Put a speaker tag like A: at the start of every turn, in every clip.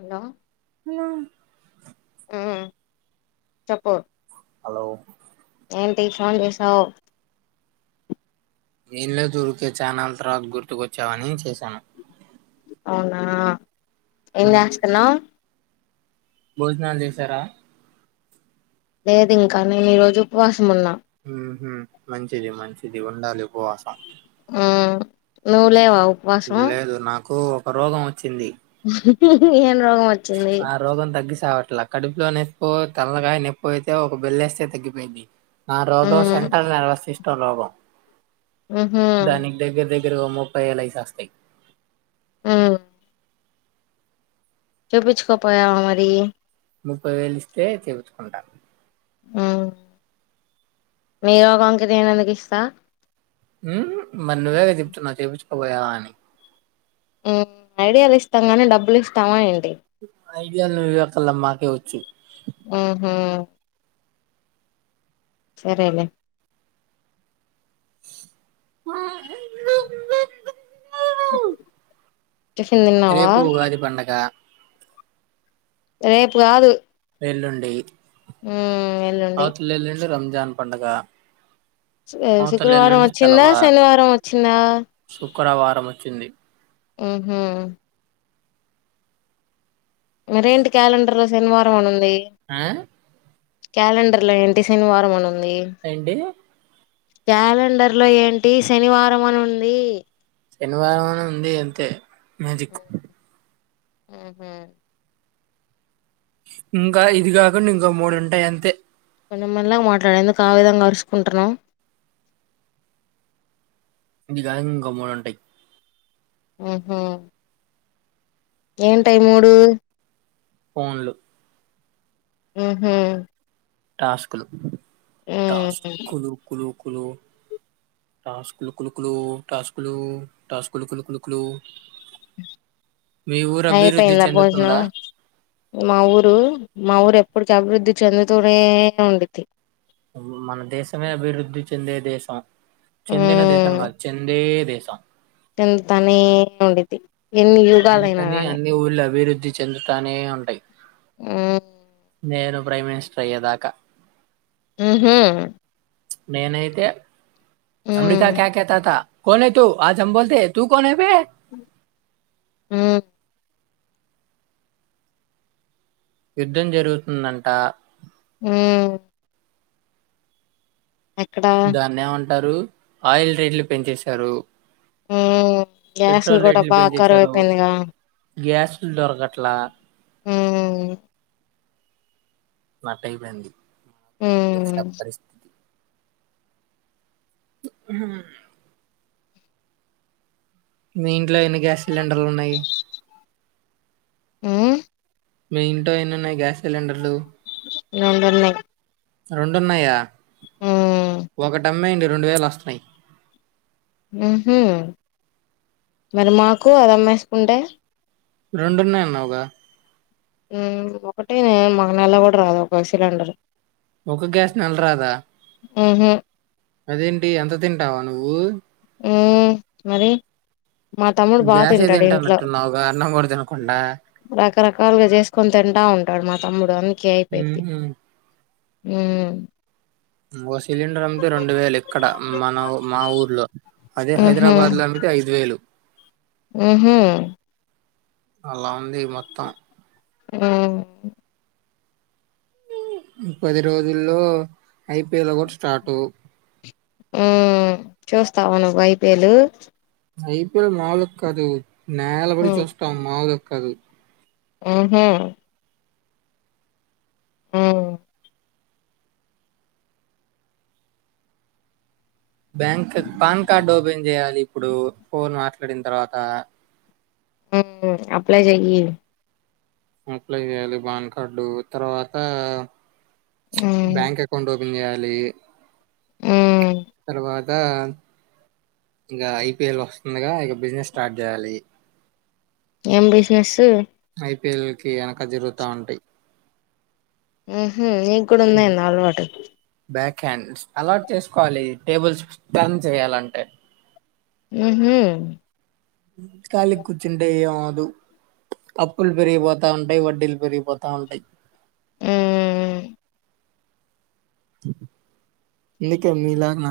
A: Hello
B: నా
A: ఆ చెప్పు
B: హలో
A: ఏంటి ఫోన్ చేసావు
B: ఏం లేదు ఉరికే చానా డేస్ తర్వాత గుర్తుకొచ్చావని చేశాను
A: అవునా ఏం చేస్తున్నావు
B: భోజనాలు చేసారా
A: లేదు ఇంకా నేను ఈ రోజు ఉపవాసం ఉన్నా
B: హు హ్మ్ మంచిది మంచిది ఉండాలి ఉపవాసం
A: ఉమ్ నువు లేవావు
B: లేదు నాకు రోగం వచ్చింది
A: ఏను
B: ఆ రోం తగ్గిసివట్ అట్లా కడుపులో నప్పి తల్లకాయ నొప్ప అయితే ఒక బెల్ళ వేస్తే తగ్గిపోయింది నా రోగం
A: ఉమ్
B: సెంటర్ల్ నిర్వసిస్తు తలాభం
A: ఆహా
B: గృహం ముప్పై ఏలైస్స్తతి
A: ఉమ్ చూపించుకోపోయా మరి
B: ముప్పై వేలు ఇస్తే చెబతుకుంటాను
A: ఉమ్ మీరు ఒకంక నేనుందుకు ఇస్తా
B: ఉమ్ మరి నువ్వే క తిప్తున్నావు చేపించుకపోయావా అని
A: ఐడియాలు ఇస్తాం గానీ డబ్బులు ఇస్తామా
B: ఐడియా ను ఇవతలమ్మాకవచ్చ చె
A: ఉహు సరేలే
B: ఆ
A: టిఫిన్ తిన్నావా
B: రేపు ఉగాది పండగ
A: రేపు కాదు
B: వెెల్లుండే
A: ఉమ్ ఎల్లుండి
B: ఆవత లే లేడి రమ్జ జాన్ పండుగ
A: శుక్రవారం వచ్చిందా శనివారం వచ్చిందా
B: శుక్రవారం వచ్చింది
A: ఆహా మరేంటి క్యాలెండర్ లో శనివారం అని ఉంది
B: ఆ
A: క్యాలెండర్ లో ఎంటి శని వారమనంది
B: ఏంటి
A: క్యాలెండర్ లో ఏంటి శనివారం అని ఉంది
B: ఎన్వైరామెంట్ ఉంది అంతే మ్యాజిక్
A: ఆహా
B: ఇంకా ఇది కాకుండా ఇంకా మూడుంటాయి అంతే
A: కొంచం మెలగా మాట్లాడు ఎందుకు ఆ విధంగా అరుసుకుంటున్నవ్
B: ఇంటికా ఇంకా మంటెక్
A: ఆహా ఏంటై మూడు
B: ఫోన్లు
A: ఊహు
B: టాస్కులు టాస్ కులు కులు కులు టాస్కులుకులుకులు టాస్కులు టాస్ కులుకులు కులుకులు
A: అయిపోయింద భోజనం మా ఊరు మా ఊరు ఎప్పటికి అభివృద్ధి చందుతూనే ఉండిది
B: మన దేశమే అభివృద్ధి చెందే దేశం చెందిన దేశంగాద్ చెందే దే ఇస
A: తెగుల్తనే ఉండిది
B: అందుకని అన్ని ఊళ్ళ అభివృద్ధి చెందుతనేే ఉంటయ్
A: ఊ
B: నేను ప్రైమ్ మినిస్టర్ అయ్యేదాక
A: ఊహు
B: నేనైతే
A: ఊమ్
B: అంబికా క్యా కతత కోనే తూ ఆ చంబోల్తే ఎతూ కోనే
A: ఊ
B: యుద్ధం జరుగుతుందంట
A: ఊ ఎక్కడ
B: నరు ఆయిల్ రేట్లు పెంచేశారు
A: ఊ గ్యాస్లు
B: పెట్రోల్
A: కూడా బాగా కరువయిపోయిందిగా
B: గ్యాస్ లు దొరకట్లా
A: ఊ
B: నట్టైపోంది నా ప్లేస్
A: హ్మ్.
B: ల పరిస్థితి ఉ ఊ మీ ఇంట్ల ఎన్ని గ్యాస్ సిలిండర్లు ఉన్నయ్
A: ఊ
B: మీ ఇంట్లో ఎన్ని ఉన్నాయి గ్యాస్ సిలిండర్లు
A: రెండు ఉన్నయ్
B: రొండున్నాయా ఒకటిమ్మాయిడి రెండు వేలు వస్తున్నాయి
A: మరి మాకు అది అమ్మేసుకుంటే
B: రెండున్నాన్నావుగా
A: ఒకట మగ నెల కూడా రాదు ఒక సిలిండర్
B: ఒక గ్యాస్ నెల రాదా
A: ఆహ
B: అదేంటి ఎంత తింటావా నువ్వు
A: ఆ మరి మా తమ్ముడు బాగా
B: గ్యాసే
A: తింటాడు ఇంట్లో
B: తింటానట్టున్నావుగా అన్నం కూడా తినకుండా.
A: రకరకాలుగా చేసుకొని తింటా ఉంటాడు మా తమ్ముడు అంత కే అయిపోయిద్ది
B: హుహు.
A: హ్మ్మ్
B: ఓ సిలిండర్ అమ్మితే ఇక్కడ మన మా ఊర్లో. అదే హైదరాబాద్ లో అమితే ఐదు వేలు
A: ఆహ
B: వాళ్ల నాన్నది మొత్తం
A: హమ్
B: పది రోజుల్లో ఐపీఎల్ కూడా స్టార్ట్
A: ఆ చూస్తావు నువ్వు ఐపిఎల్
B: ఐపీఎల్ నాలుగ్కదు నేల పడి చూస్తా అమ్ మా కాదు
A: అహా హ్మ్మ్
B: బ్యాంక్ పాన్ కార్డ్ ఒపెన్ చేయాలి ఇప్పుడు ఫోన్ మాట్లాడిన తర్వాత
A: అప్లై చెయ్యి
B: అప్లై చేయాలి పాన్ కార్డు తర్వాత
A: మ్మ్
B: బ్యాంక్ అకౌంట్ న్ చేయాలి
A: మ్మ్
B: తర్వాత్ ంక ఇంక ఐపిఎల్ వస్తుందిగా ఇగ బిజినెస్ స్టార్ట్ చేయాలి
A: ఏం బిజినెస్
B: ఐపీఎల్ కి వెనక జరుగుతా ఉంటాయి
A: ఆహ్ నీకు కూడా ఉందా ఏంది అలవాటు
B: ం అలాట్ చేసుకోవాలి టేబుల్స్ టన్ చేయాలంటే
A: ఉహూ
B: ఖాళీగ్ కూర్చుంటే ఏమవదు అప్పులు పెరిగిపోతా ఉంటాయి వడ్డీలు పెరిగిపోతా ఉంటాయి.
A: ఆ
B: నీకా మీలాగనా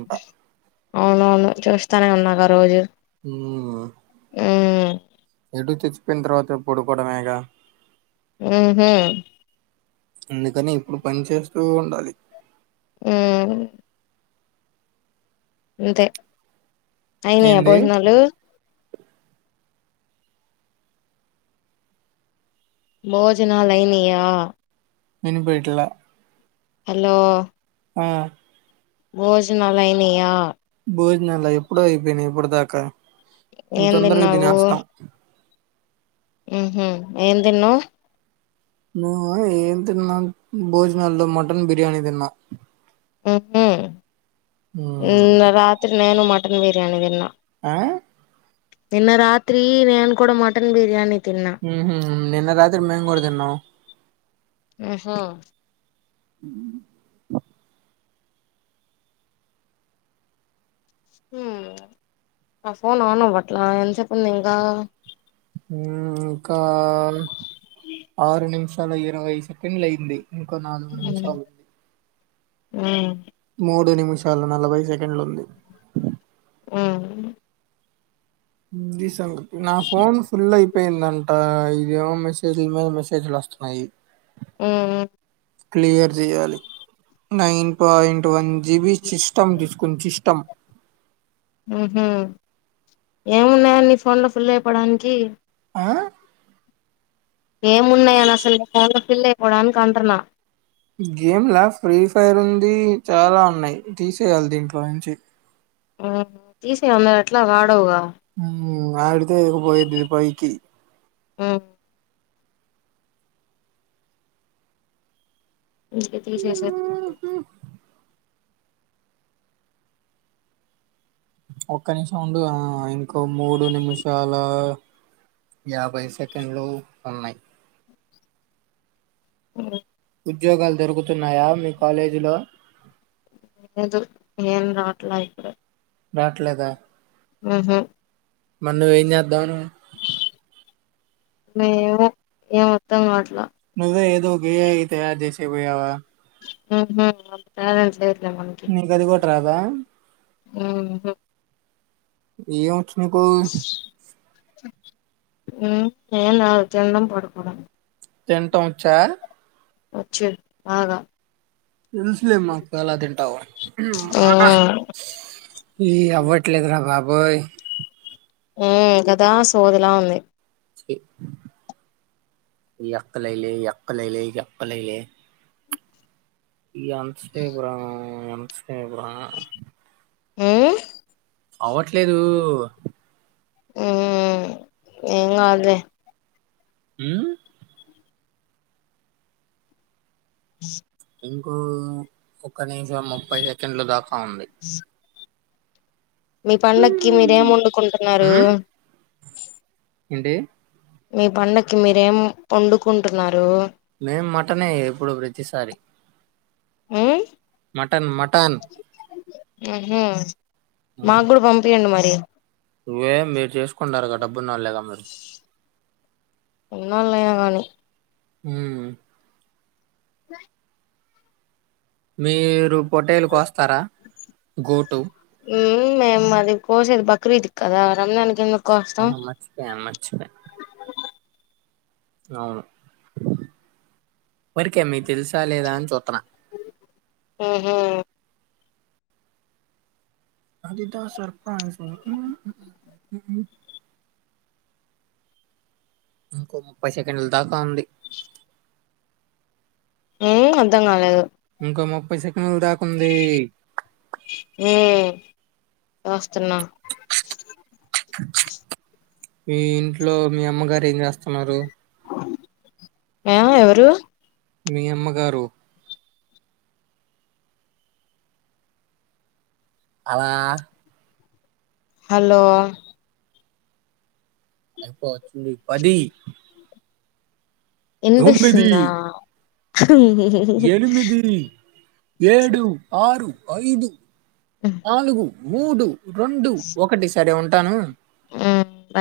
B: ఉంటా
A: అవునవును చూస్తానే ఉన్నాగా రోజు
B: ఉమ్.
A: ఉ
B: ఎటు చచ్చిపోయిన తర్వాత పొడుకోవడమేగా
A: హ్మ హ్మ
B: అందుకని ఇప్పుడు పని చేస్తూ ఉండాలి
A: హ్మ అంతే అయినయా
B: ఏంది
A: భోజనాలు భోజనాలైనయా
B: వినిపిట్లే
A: హలో
B: ఆ
A: భోజనాలు అయినాయా
B: భోజనాల ఎప్పుడో అయిపోయినాయి ఇప్పుడు దాకా ఇ
A: ఏం
B: తొందరగా తినేస్తాం
A: హ్మ హ్మ ఏం తిన్నావ్
B: నువ్వ ఏం తిన్నాం భోజనాలల్లో మటన్ బిర్యానీ తిన్నా
A: ఉహూ
B: ఉమ్,
A: నిన్న రాత్రి నేను మట్ మట్టన్ బిర్యానీ తన్నా
B: ఆ
A: నిన్న రాత్రి నేన కూడా మటన్ బిర్యానీ తిన్నా
B: హ్మ హ్మ నిన్న రాత్రి మేం కూడా తిన్నాం
A: ఆహా
B: అ
A: హ్మ ఆ ఫోన్ ఆను బట్లా ఎంత సేపు ఉంది ఇంకా
B: హ్మ ఇంకా ఆరు నిమిష తలో ఇరవై సెకండ్లు అయింది ఇంకో నాలుగు నిమిషలు ఉంది
A: హ్మ
B: మూడు నిమిషాల నలభై సెకండ్లు ఉంది
A: హ్మ
B: ఇది సంగతి నా ఫోన్ ఫుల్ అయిపోయిందంట ఇదేమో మెసేజ్ల మీద మెసేజ్లు వస్తున్నాయి
A: హ్మ
B: క్లియర్ చెయాలి nine point one GB system తీసుకున్ సిస్టమ్
A: హుహు ఏమున్నాయా నీ ఫోన్ లో ఫుల్ అయిపోడానికి
B: ఆ
A: ఏమున్నాయ అని అసలు ఫోన్లో ఫిల్ అయిపోవడానికి అంటున్నా
B: గేమ్లా ఫ్రీ ఫైర్ ఉంది చాలా ఉన్నాయి తీసేయాలి దీంట్లో నుంచి
A: ఆ తీసే నువేట్లో వాడవుగా
B: హ ఆడితే పోయిది పయికి
A: ఆ ఇక తీసేసారు
B: ఉ హు ఒక్క నిమిషం అండి ఇంకో మూడు నిమిషాల యాభై సెకండ్లు ఉన్నాయి
A: అ
B: ఉద్యోగాలు దొరుకుతున్నాయా మీ కాలేజీలో
A: లేదు ఏం రాట్ల ఇక్కడ
B: రాట్లేదా
A: ఉహుమ్
B: మన్న ఎ లా
A: ఏమో ఏమర్థంకావట్లా
B: నువ్వే ఏదో గయయితే ఆజస గయవా
A: లేధు లేధు ఎవనకి
B: నీకది గూడా రాదా
A: ఆహ
B: ఏో నీకు
A: ఏం లేదు తినడం పడుకోవడం
B: తింటాం వచ్చా
A: వచ్చు బాగా
B: తెలుసులే మాకు ఎలా తింటావు
A: హ్మ్
B: ఈ అవ్వట్లేదురా బాబా బాబోయ్
A: ఆ కదా సోదిలా ఉంది
B: ఎక్కలైలే ఎక్కలైలే ఎక్కలైలే ఈగా ఎంతసేపు రా ఎంత సేపు రా
A: ఓయ్
B: అవట్లేదు
A: ఎం కాదులే
B: హు
A: అ
B: ఇంకో ఒక నిమిషము ముప్పై సెకండ్లు దాకా అవుంది
A: మీ పండకి మీరేం వండుకుంటున్నారు
B: హ్మ్? ఏంటి
A: మీ పండకి మీరేం వండుకుంటున్నారు
B: మేం మటన్ ఏ ఎప్పుడు ప్రతిసారి
A: హ్మ్
B: మటన్ మటన్
A: ఆహ నాక్కూడా పంపియండి మరి
B: ఏమ్ మీరు చేసుకున్నారు కద తినలగా మీరు
A: హలో
B: మ్మ్
A: తినాయ్ [unintelligible]
B: మీరు పొట్టేలు కోస్తారా గొటు
A: హ్మ్ మేము అది కోసేది బక్రీద్ కదా రంజాన్ కి ఎందుకు కోస్తాం
B: అవ్ మాల్ల మా అన్న వచ్చిండ అవును తెలుసా లేదా అని చెప్పాన
A: ఊహూ
B: అది టాస్ పార్ టాస్ పారు [unintelligible] ఇంకో ముప్పై సెకండ్ల దాకా ఉంది
A: ఏం అర్ధం కాలేదు
B: ఇంకా ముఫై సెక్ మూడ్ అప్ ఉంది
A: వస్తున్నా
B: మీ ఇంట్లో మీ అమ్మగారు ఏం చేస్తా మరి
A: ఆ ఎవరు
B: మీ అమ్మగారు అ
A: హలో
B: అయిపోయి వచ్చింది పది తొమ్మిది
A: వినిపిస్తుంద్ర
B: ఎనిమిది ఏడు ఆరు ఐదు నాలుగు మూడు రెండు ఒకటి సరే ఉండు ఉంటాను
A: ఆ